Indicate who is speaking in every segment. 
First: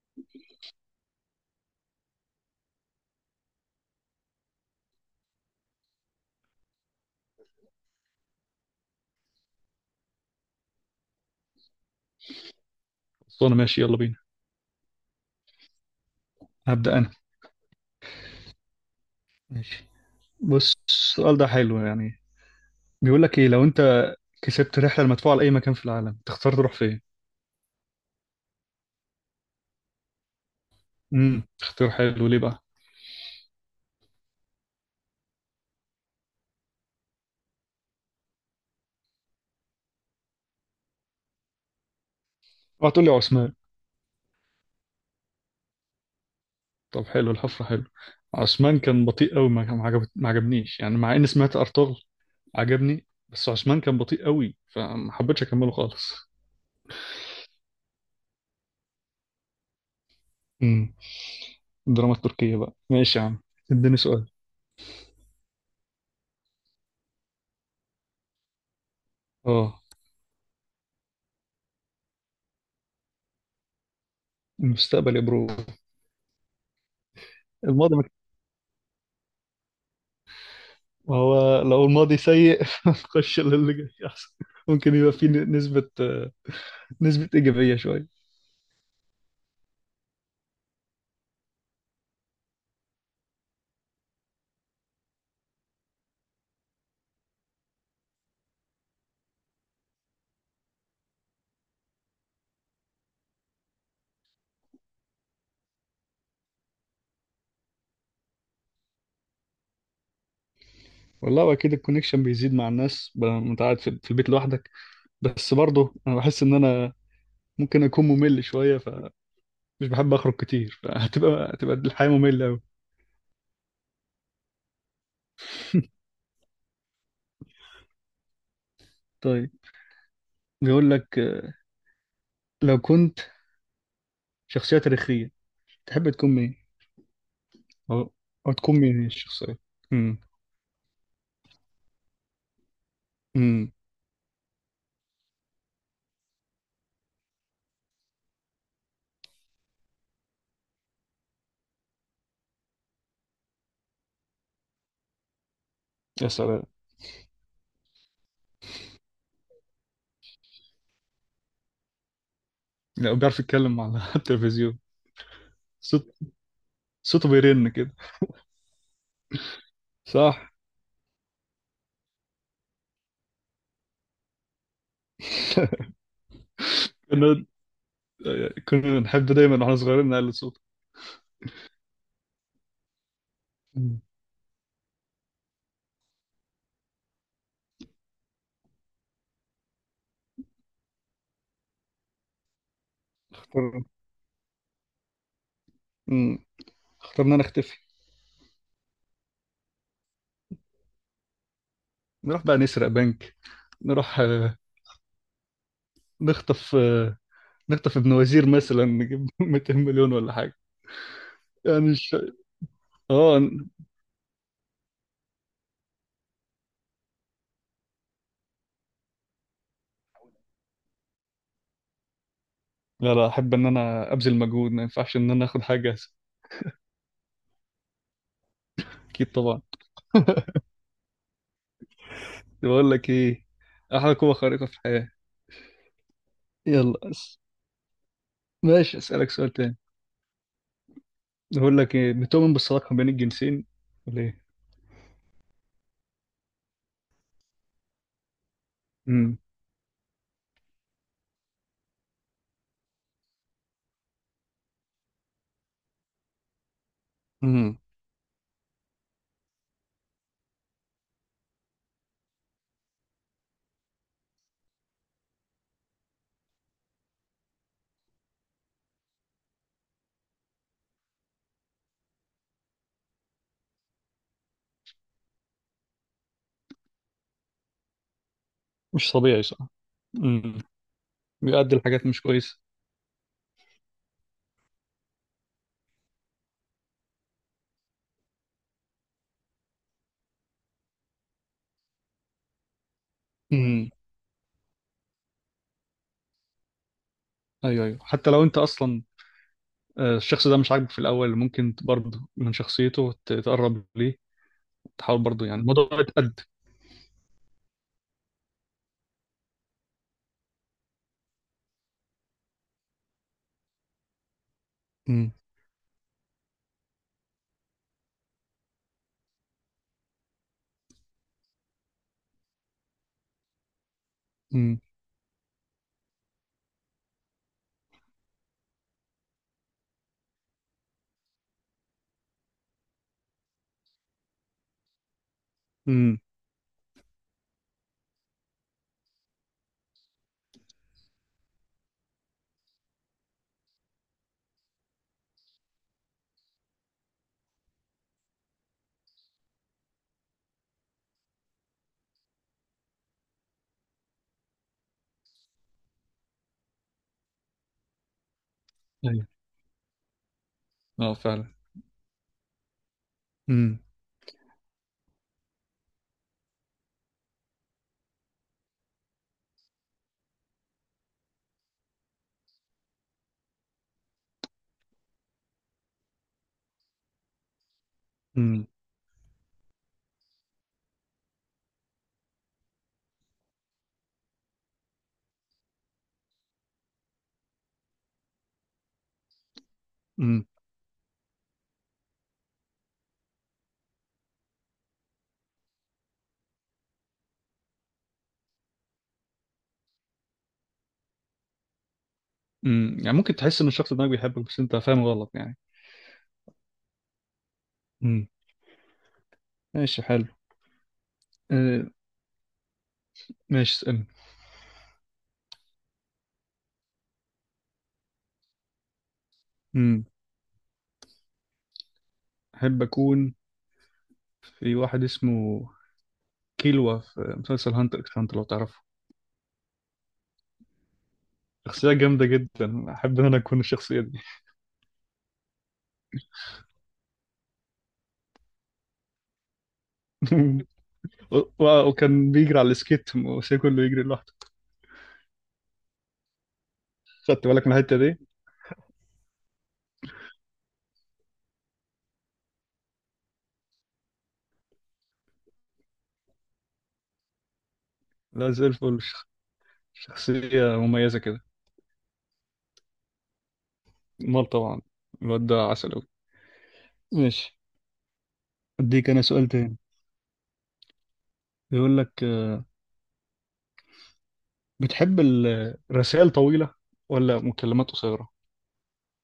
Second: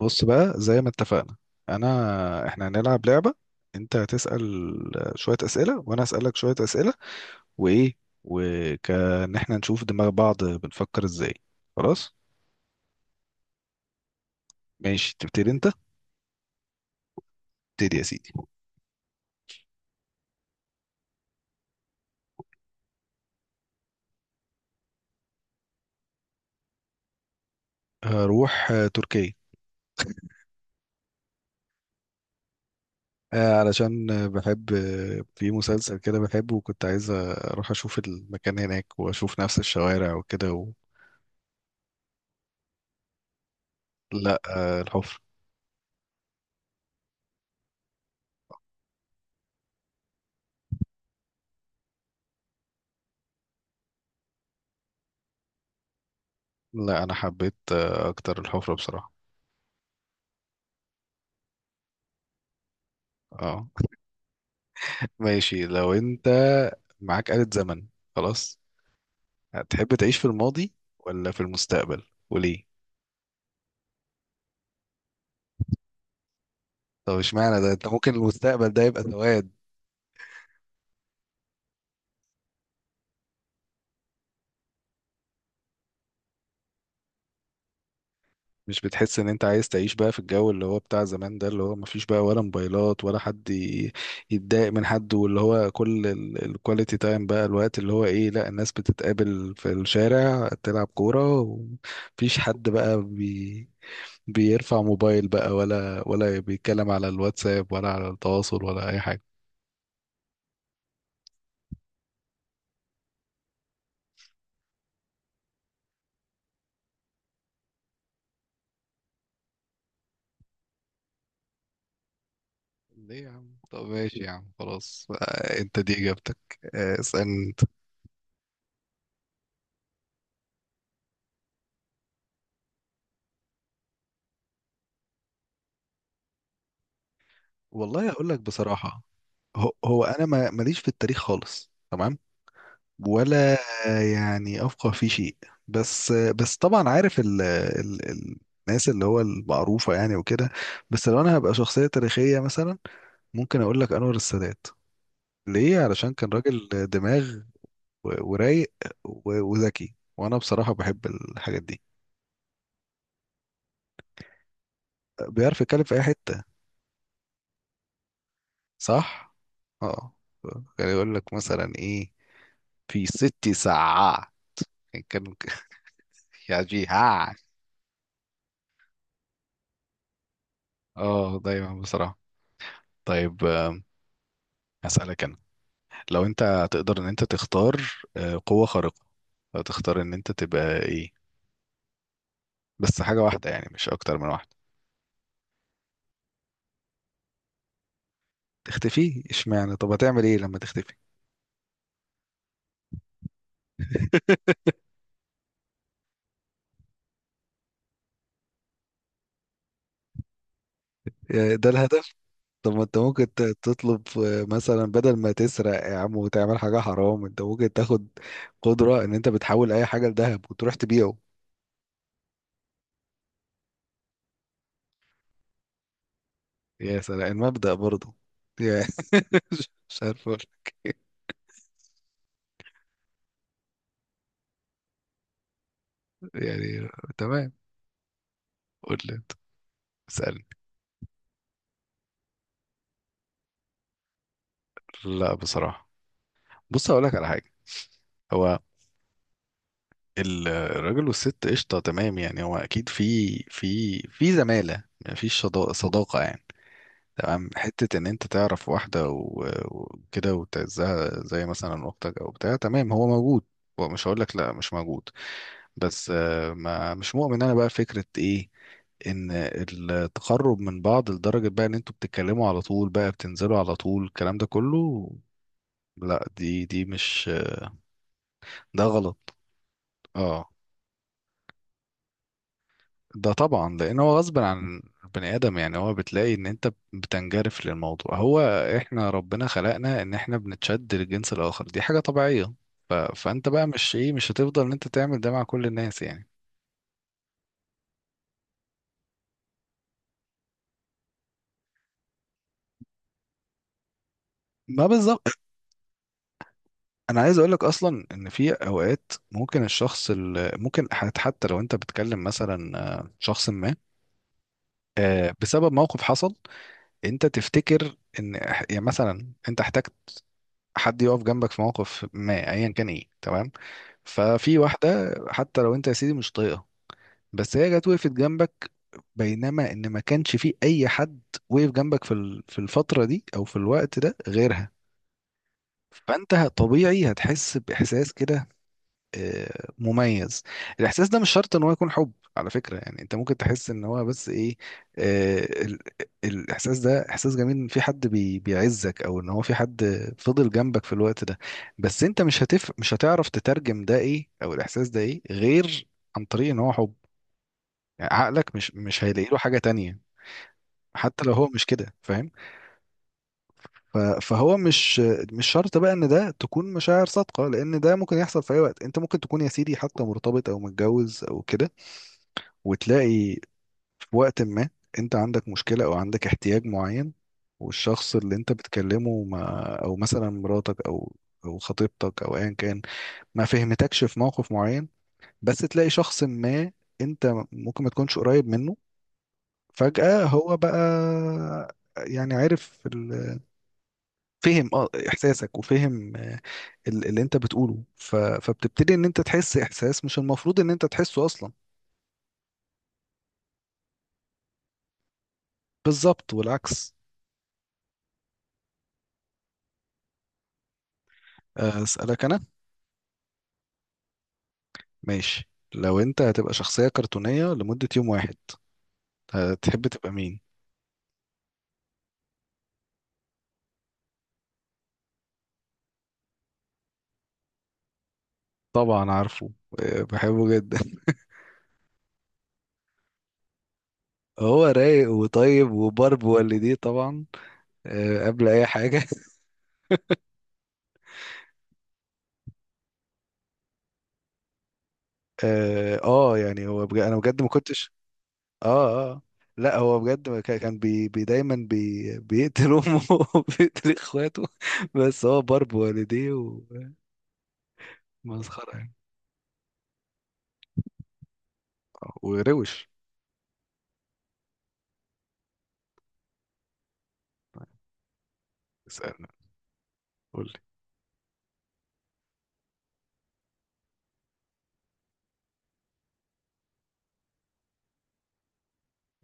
Speaker 1: بص بقى، زي ما اتفقنا، احنا هنلعب لعبة. انت هتسأل شوية أسئلة، وانا هسألك شوية أسئلة، وايه، وكان احنا نشوف دماغ بعض بنفكر ازاي. خلاص،
Speaker 2: خلصانة، ماشي، يلا بينا.
Speaker 1: ماشي تبتدي انت.
Speaker 2: هبدأ أنا.
Speaker 1: ابتدي يا سيدي.
Speaker 2: ماشي. بص، السؤال ده حلو يعني. بيقول لك، إيه لو أنت كسبت رحلة المدفوعة لأي مكان في العالم تختار تروح فين؟
Speaker 1: هروح تركيا.
Speaker 2: اختيار حلو، ليه بقى؟
Speaker 1: علشان بحب في مسلسل كده بحبه، وكنت عايز اروح اشوف المكان هناك واشوف نفس الشوارع وكده و...
Speaker 2: اوعى تقول لي عثمان.
Speaker 1: لا الحفرة.
Speaker 2: طب حلو، الحفرة حلو. عثمان كان بطيء قوي، ما عجبنيش يعني، مع إني سمعت أرطغرل عجبني، بس عثمان كان بطيء قوي فما حبيتش أكمله خالص.
Speaker 1: لا انا حبيت اكتر الحفرة بصراحة.
Speaker 2: امم. الدراما التركية بقى، ماشي يا عم.
Speaker 1: اه
Speaker 2: اديني سؤال.
Speaker 1: ماشي. لو انت معاك آلة زمن، خلاص،
Speaker 2: اه.
Speaker 1: هتحب تعيش في الماضي ولا في المستقبل؟ وليه؟
Speaker 2: المستقبل يا برو.
Speaker 1: طب اشمعنى ده؟ انت
Speaker 2: الماضي.
Speaker 1: ممكن المستقبل ده يبقى سواد.
Speaker 2: ما هو لو الماضي سيء نخش للي جاي احسن. ممكن يبقى فيه نسبة إيجابية شوية.
Speaker 1: مش بتحس ان انت عايز تعيش بقى في الجو اللي هو بتاع زمان ده، اللي هو مفيش بقى ولا موبايلات، ولا حد يتضايق من حد، واللي هو كل الكواليتي تايم بقى، الوقت اللي هو ايه، لا الناس بتتقابل في الشارع تلعب كورة، ومفيش حد بقى بيرفع موبايل بقى، ولا بيتكلم على الواتساب، ولا على التواصل، ولا اي حاجه؟
Speaker 2: والله أكيد الكونكشن بيزيد مع الناس بقى، لما أنت قاعد في البيت لوحدك. بس برضه أنا بحس إن أنا ممكن أكون ممل شوية، فمش بحب أخرج كتير، فهتبقى الحياة مملة أوي.
Speaker 1: ليه يا عم؟ طب ماشي يا عم، خلاص، انت دي اجابتك. اسالني انت.
Speaker 2: طيب. بيقول لك، لو كنت شخصية تاريخية تحب تكون مين؟
Speaker 1: والله
Speaker 2: أو
Speaker 1: اقول لك
Speaker 2: أو تكون مين
Speaker 1: بصراحه،
Speaker 2: هي الشخصية؟
Speaker 1: هو
Speaker 2: امم.
Speaker 1: انا ما ماليش في التاريخ خالص، تمام. ولا
Speaker 2: امم،
Speaker 1: يعني افقه في شيء، بس طبعا عارف ال الناس اللي هو المعروفه يعني وكده. بس لو انا هبقى شخصيه تاريخيه مثلا، ممكن اقول لك انور السادات. ليه؟ علشان
Speaker 2: يا
Speaker 1: كان
Speaker 2: سلام.
Speaker 1: راجل دماغ، ورايق، وذكي، وانا بصراحة بحب الحاجات دي.
Speaker 2: لا، بيعرف يتكلم على التلفزيون.
Speaker 1: بيعرف يتكلم في اي
Speaker 2: صوت،
Speaker 1: حتة.
Speaker 2: صوته بيرن كده.
Speaker 1: صح. اه.
Speaker 2: صح.
Speaker 1: كان يقول لك مثلا ايه في 6 ساعة، يعني كان يا جيها.
Speaker 2: كنا كنا نحب دايما واحنا صغيرين نعلي الصوت.
Speaker 1: اه دايما بصراحة. طيب
Speaker 2: مم.
Speaker 1: هسألك انا. لو انت تقدر ان انت تختار قوة خارقة، هتختار ان انت تبقى ايه؟ بس حاجة واحدة يعني،
Speaker 2: اخترنا
Speaker 1: مش اكتر من واحدة.
Speaker 2: مم. اخترنا نختفي.
Speaker 1: تختفي؟ اشمعنى؟ طب هتعمل ايه لما تختفي؟
Speaker 2: نروح بقى نسرق بنك. نروح آه، نخطف آه، نخطف ابن وزير مثلا، نجيب 200 مليون ولا حاجة.
Speaker 1: ده
Speaker 2: يعني
Speaker 1: الهدف.
Speaker 2: الش...
Speaker 1: طب ما انت ممكن
Speaker 2: اه. ن-.
Speaker 1: تطلب مثلا بدل ما تسرق يا عم وتعمل حاجة حرام، انت ممكن تاخد قدرة ان انت بتحول اي حاجة لذهب وتروح تبيعه.
Speaker 2: لا، لا، احب ان انا ابذل مجهود، ما ينفعش ان انا اخد حاجة.
Speaker 1: يا سلام، المبدأ برضه. يا-
Speaker 2: اكيد طبعا.
Speaker 1: مش عارف اقول
Speaker 2: بقول لك ايه، احلى قوة خارقة في الحياة.
Speaker 1: يعني.
Speaker 2: يلا أس...
Speaker 1: تمام. قول
Speaker 2: ماشي،
Speaker 1: لي،
Speaker 2: اسألك سؤال تاني.
Speaker 1: اسألني.
Speaker 2: بقول لك ايه، بتؤمن بالصداقة بين الجنسين ولا ايه؟
Speaker 1: لا بصراحة. بص هقول لك على حاجة، هو الراجل والست قشطة تمام، يعني هو اكيد في زمالة، مفيش صداقة يعني، تمام.
Speaker 2: امم
Speaker 1: حتة إن أنت تعرف واحدة وكده وتعزها زي مثلا أختك أو بتاع، تمام، هو موجود، هو مش هقول لك لا مش موجود. بس ما مش مؤمن أنا بقى فكرة إيه، إن التقرب من بعض لدرجة بقى إن أنتوا بتتكلموا على طول، بقى بتنزلوا على طول الكلام ده كله، لا دي دي مش ده
Speaker 2: مش
Speaker 1: غلط.
Speaker 2: طبيعي صح.
Speaker 1: اه
Speaker 2: امم. بيؤدي لحاجات مش كويسه.
Speaker 1: ده طبعا لان هو غصب عن البني ادم، يعني هو بتلاقي ان انت بتنجرف للموضوع، هو احنا ربنا خلقنا ان احنا بنتشد للجنس الاخر، دي حاجه طبيعيه. فانت بقى
Speaker 2: امم
Speaker 1: مش ايه، مش هتفضل ان انت تعمل ده مع كل الناس يعني.
Speaker 2: ايوه، ايوه، حتى لو انت اصلا الشخص ده مش عاجبك في الاول، ممكن برضه من شخصيته تتقرب ليه.
Speaker 1: ما بالظبط.
Speaker 2: تحاول برضه يعني الموضوع يتقد.
Speaker 1: انا عايز اقولك اصلا ان في اوقات ممكن الشخص اللي ممكن حتى لو انت بتكلم مثلا شخص ما
Speaker 2: امم
Speaker 1: بسبب موقف حصل، انت تفتكر ان يعني مثلا انت احتجت حد يقف جنبك في موقف ما، ايا كان ايه، تمام. ففي
Speaker 2: امم
Speaker 1: واحدة حتى لو انت يا سيدي مش طايقها، بس هي جت وقفت جنبك، بينما ان ما كانش في اي حد وقف جنبك في في الفترة دي او في الوقت ده غيرها.
Speaker 2: امم
Speaker 1: فانت طبيعي هتحس باحساس كده مميز. الاحساس ده مش شرط ان هو يكون حب على فكره، يعني انت ممكن تحس ان هو بس ايه، آه، ال- الاحساس ده احساس جميل، ان في حد بيعزك، او ان هو في حد فضل جنبك في الوقت ده، بس انت مش هتعرف تترجم ده ايه، او الاحساس ده ايه، غير عن طريق ان هو حب، يعني عقلك مش
Speaker 2: ايوه،
Speaker 1: هيلاقي له حاجه تانية،
Speaker 2: اه
Speaker 1: حتى لو
Speaker 2: فعلا.
Speaker 1: هو مش كده، فاهم.
Speaker 2: امم
Speaker 1: فهو مش مش شرط بقى ان ده تكون مشاعر صادقه، لان ده ممكن يحصل في اي وقت، انت ممكن تكون يا سيدي حتى مرتبط او متجوز او كده، وتلاقي في وقت ما انت عندك مشكلة او عندك احتياج معين، والشخص اللي انت
Speaker 2: امم
Speaker 1: بتكلمه ما، او مثلا مراتك او او خطيبتك او ايا كان، ما فهمتكش في موقف معين، بس تلاقي شخص ما انت ممكن ما تكونش قريب منه، فجأة
Speaker 2: امم
Speaker 1: هو بقى، يعني عارف فهم اه احساسك، وفهم اللي انت بتقوله، فبتبتدي ان انت تحس احساس مش المفروض ان انت تحسه اصلا.
Speaker 2: يعني ممكن تحس ان الشخص ده بيحبك، بس انت فاهم غلط يعني.
Speaker 1: بالظبط، والعكس.
Speaker 2: امم ماشي، حلو. آه،
Speaker 1: اسالك انا.
Speaker 2: ماشي، اسألني.
Speaker 1: ماشي لو انت هتبقى شخصية كرتونية لمدة يوم واحد، هتحب
Speaker 2: امم
Speaker 1: تبقى مين؟
Speaker 2: احب اكون في واحد اسمه كيلوا في مسلسل هانتر اكس هانتر، لو تعرفه.
Speaker 1: طبعا عارفه، بحبه جدا
Speaker 2: شخصية جامدة جدا، أحب إن أنا أكون الشخصية دي.
Speaker 1: هو رايق وطيب وبرب والديه طبعا، قبل اي حاجة
Speaker 2: وكان بيجري على السكيت وسي كله يجري لوحده.
Speaker 1: اه يعني هو بجد، انا بجد
Speaker 2: خدت
Speaker 1: ما
Speaker 2: بالك من
Speaker 1: كنتش.
Speaker 2: الحتة دي؟
Speaker 1: اه اه. لا هو بجد، ما كان بي بي دايما بيقتل امه وبيقتل اخواته، بس هو برب والديه،
Speaker 2: لا، زي
Speaker 1: ومسخرة يعني.
Speaker 2: الفل. شخصية مميزة كده.
Speaker 1: وروش.
Speaker 2: مال طبعا. الواد ده عسل أوي. ماشي، أديك أنا
Speaker 1: اسألنا،
Speaker 2: سؤال تاني.
Speaker 1: قول.
Speaker 2: بيقول لك، بتحب الرسائل طويلة ولا مكالمات قصيرة؟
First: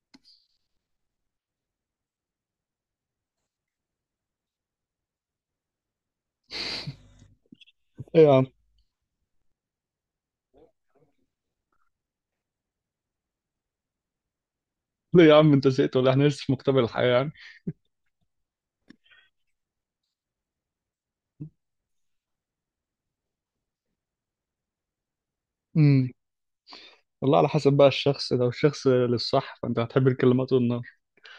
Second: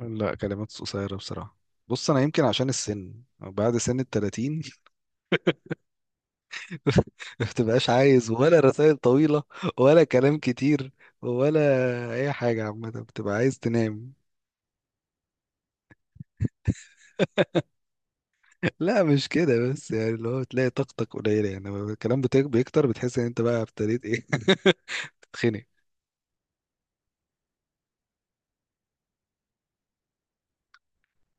Speaker 1: لا كلمات قصيرة بصراحة. بص أنا يمكن عشان السن، بعد سن ال30 ما بتبقاش
Speaker 2: إيه
Speaker 1: عايز،
Speaker 2: يا عم؟
Speaker 1: ولا رسائل طويلة، ولا كلام كتير، ولا أي حاجة عامة، بتبقى عايز تنام.
Speaker 2: ليه يا عم، أنت زهقت ولا إيه؟ إحنا لسه في مقتبل الحياة يعني؟
Speaker 1: لا مش كده، بس يعني اللي هو بتلاقي طاقتك قليلة يعني لما الكلام بيكتر، بتحس إن أنت بقى ابتديت إيه تتخنق.
Speaker 2: امم والله على حسب بقى الشخص، لو الشخص للصح فأنت هتحب الكلمات والنار.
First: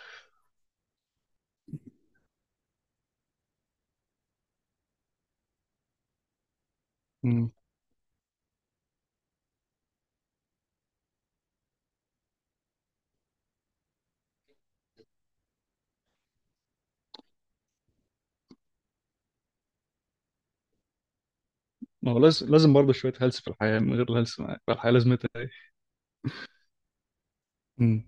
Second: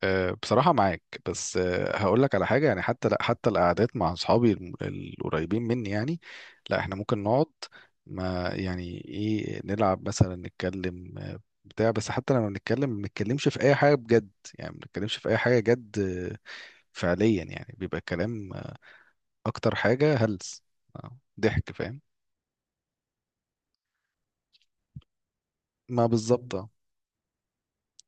Speaker 1: بصراحة معاك، بس هقول لك على حاجة. يعني حتى لا، حتى القعدات مع أصحابي القريبين مني يعني، لا احنا ممكن نقعد، ما يعني ايه، نلعب مثلا، نتكلم بتاع، بس حتى لما بنتكلم ما بنتكلمش في أي حاجة بجد يعني، ما بنتكلمش في أي حاجة جد فعليا يعني، بيبقى الكلام أكتر حاجة هلس، ضحك، فاهم.
Speaker 2: ما هو لازم، لازم برضه شوية هلس في الحياة، من غير الهلس الحياة لازمتها ايه.
Speaker 1: ما بالظبط آه.
Speaker 2: مم.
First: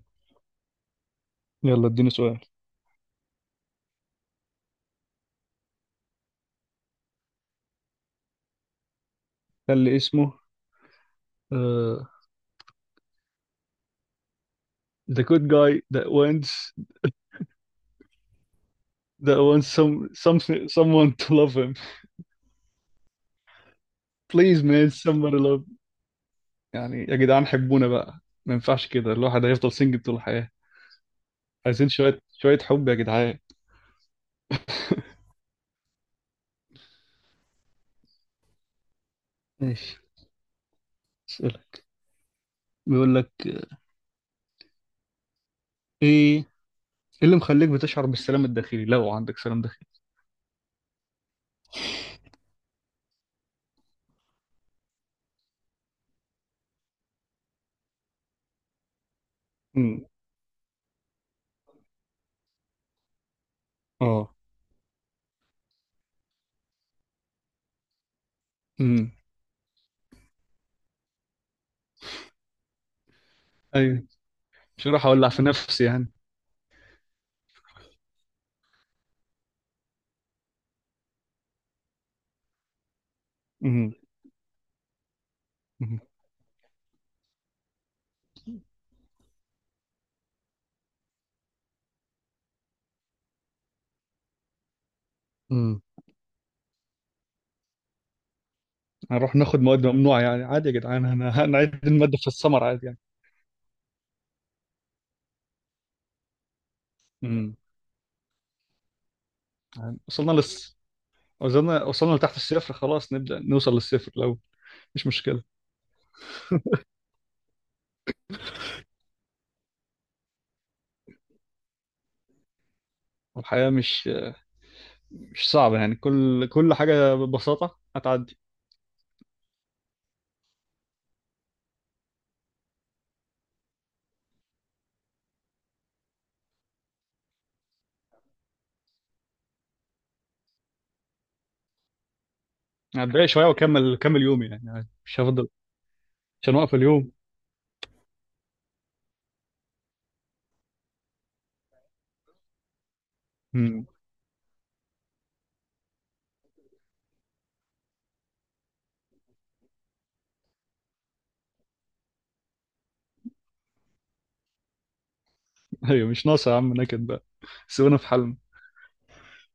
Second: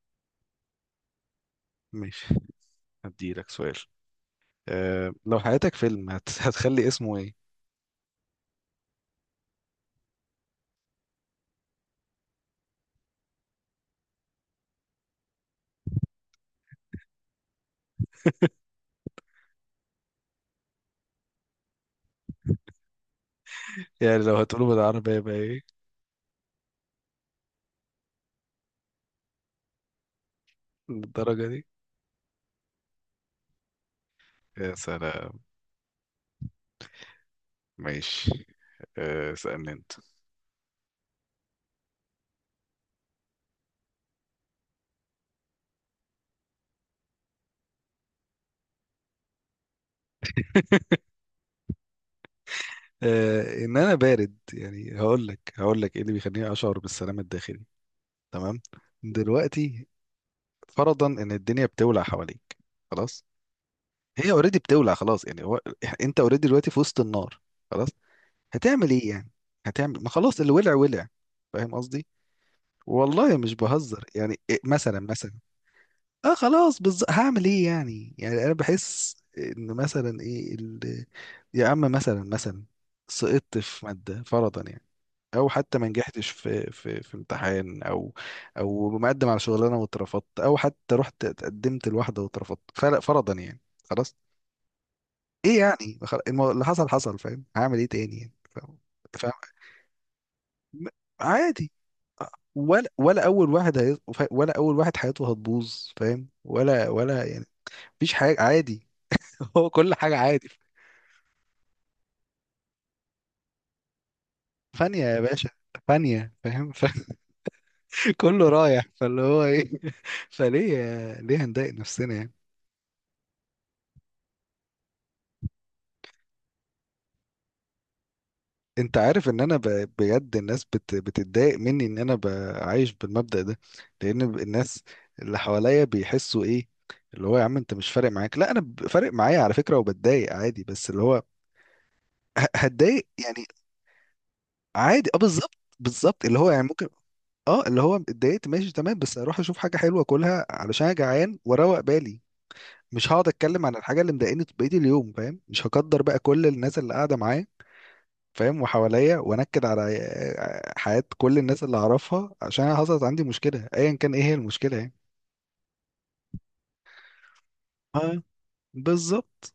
Speaker 2: يلا، اديني
Speaker 1: ماشي
Speaker 2: سؤال.
Speaker 1: هديلك سؤال. أه لو حياتك فيلم هتخلي اسمه ايه؟
Speaker 2: كان لي اسمه آه the good guy that wants some, someone to love him.
Speaker 1: يعني لو
Speaker 2: please
Speaker 1: هتقوله
Speaker 2: man
Speaker 1: بالعربية يبقى
Speaker 2: somebody love.
Speaker 1: ايه؟
Speaker 2: يعني يا جدعان، حبونا بقى. ما ينفعش كده، الواحد هيفضل سنجل طول الحياة.
Speaker 1: للدرجة دي؟
Speaker 2: عايزين شوية شوية حب يا جدعان.
Speaker 1: يا سلام. ماشي. اسألني انت.
Speaker 2: ماشي، اسألك. بيقول لك، إيه اللي مخليك بتشعر بالسلام الداخلي، لو عندك سلام داخلي.
Speaker 1: ان انا بارد يعني، هقول لك هقول لك ايه اللي بيخليني اشعر بالسلام الداخلي. تمام. دلوقتي
Speaker 2: مم.
Speaker 1: فرضا ان الدنيا بتولع حواليك، خلاص، هي
Speaker 2: اه.
Speaker 1: اوريدي بتولع خلاص يعني، هو انت اوريدي دلوقتي في وسط النار، خلاص، هتعمل ايه
Speaker 2: امم
Speaker 1: يعني؟ هتعمل ما، خلاص، اللي ولع ولع. فاهم قصدي؟ والله مش
Speaker 2: ايوه،
Speaker 1: بهزر يعني.
Speaker 2: مش
Speaker 1: مثلا،
Speaker 2: راح اولع
Speaker 1: مثلا،
Speaker 2: في نفسي يعني.
Speaker 1: اه خلاص بالظبط، هعمل ايه يعني؟ يعني انا بحس ان مثلا ايه يا عم مثلا مثلا سقطت في ماده فرضا يعني، او حتى ما
Speaker 2: امم.
Speaker 1: نجحتش في امتحان، او او مقدم على شغلانه واترفضت، او حتى رحت اتقدمت لواحده واترفضت، فرضا يعني. خلاص، ايه
Speaker 2: امم
Speaker 1: يعني، اللي حصل حصل، فاهم؟ هعمل ايه تاني يعني، فاهم؟ فاهم؟
Speaker 2: هنروح ناخد مواد ممنوعه يعني، عادي يا
Speaker 1: م-
Speaker 2: جدعان،
Speaker 1: عادي.
Speaker 2: هنعيد الماده في السمر عادي
Speaker 1: ولا
Speaker 2: يعني.
Speaker 1: ولا اول واحد هي... ولا اول واحد حياته هتبوظ، فاهم؟ ولا يعني
Speaker 2: امم
Speaker 1: مفيش حاجه عادي. هو كل
Speaker 2: يعني
Speaker 1: حاجة
Speaker 2: وصلنا
Speaker 1: عادي.
Speaker 2: لس، وصلنا لتحت الصفر، خلاص نبدا نوصل للصفر لو
Speaker 1: فانية
Speaker 2: مش
Speaker 1: يا
Speaker 2: مشكله.
Speaker 1: باشا. فانية، فاهم. كله رايح فاللي هو ايه، فليه. ليه هنضايق نفسنا يعني؟
Speaker 2: والحياه مش صعبه يعني، كل حاجه ببساطه هتعدي.
Speaker 1: انت عارف ان انا بجد الناس بتتضايق مني ان انا عايش بالمبدأ ده، لان الناس اللي حواليا بيحسوا ايه، اللي هو يا عم انت مش فارق معاك. لا انا فارق معايا على فكرة، وبتضايق عادي، بس اللي هو هتضايق
Speaker 2: هتضايق
Speaker 1: يعني.
Speaker 2: شويه واكمل يومي يعني عادي.
Speaker 1: عادي، اه
Speaker 2: مش هفضل.
Speaker 1: بالظبط، بالظبط، اللي
Speaker 2: مش
Speaker 1: هو يعني
Speaker 2: هنوقف
Speaker 1: ممكن،
Speaker 2: اليوم.
Speaker 1: اه اللي هو اتضايقت، ماشي تمام، بس اروح اشوف حاجة حلوة اكلها علشان انا جعان واروق بالي، مش هقعد اتكلم عن
Speaker 2: امم.
Speaker 1: الحاجه اللي مضايقاني بقيه اليوم، فاهم، مش هقدر بقى كل الناس اللي قاعده معايا، فاهم، وحواليا، وانكد على حياه كل الناس اللي اعرفها عشان أنا حصلت عندي مشكله، ايا كان ايه هي المشكله يعني.
Speaker 2: ايوه، مش ناقصه يا عم نكد بقى. سيبونا في
Speaker 1: اه
Speaker 2: حالنا.
Speaker 1: بالظبط.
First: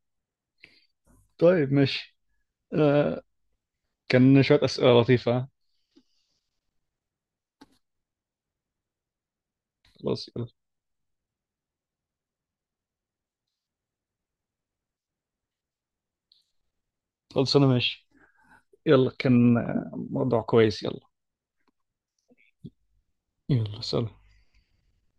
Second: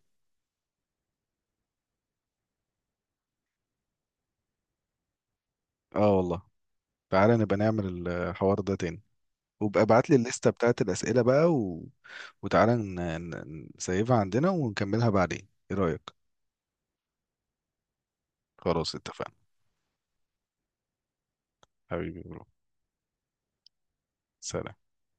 Speaker 2: طيب، ماشي. آه كان شويه اسئله لطيفه، ها؟
Speaker 1: اه والله. تعالى نبقى نعمل الحوار ده تاني، وابقى ابعت لي
Speaker 2: خلاص، يلا.
Speaker 1: الليسته بتاعت الاسئله بقى، و... وتعالى نسيبها عندنا ونكملها بعدين، ايه رايك؟
Speaker 2: خلاص انا ماشي.
Speaker 1: خلاص
Speaker 2: يلا،
Speaker 1: اتفقنا.
Speaker 2: كان موضوع كويس، يلا.
Speaker 1: حبيبي برو.
Speaker 2: يلا، سلام.
Speaker 1: سلام.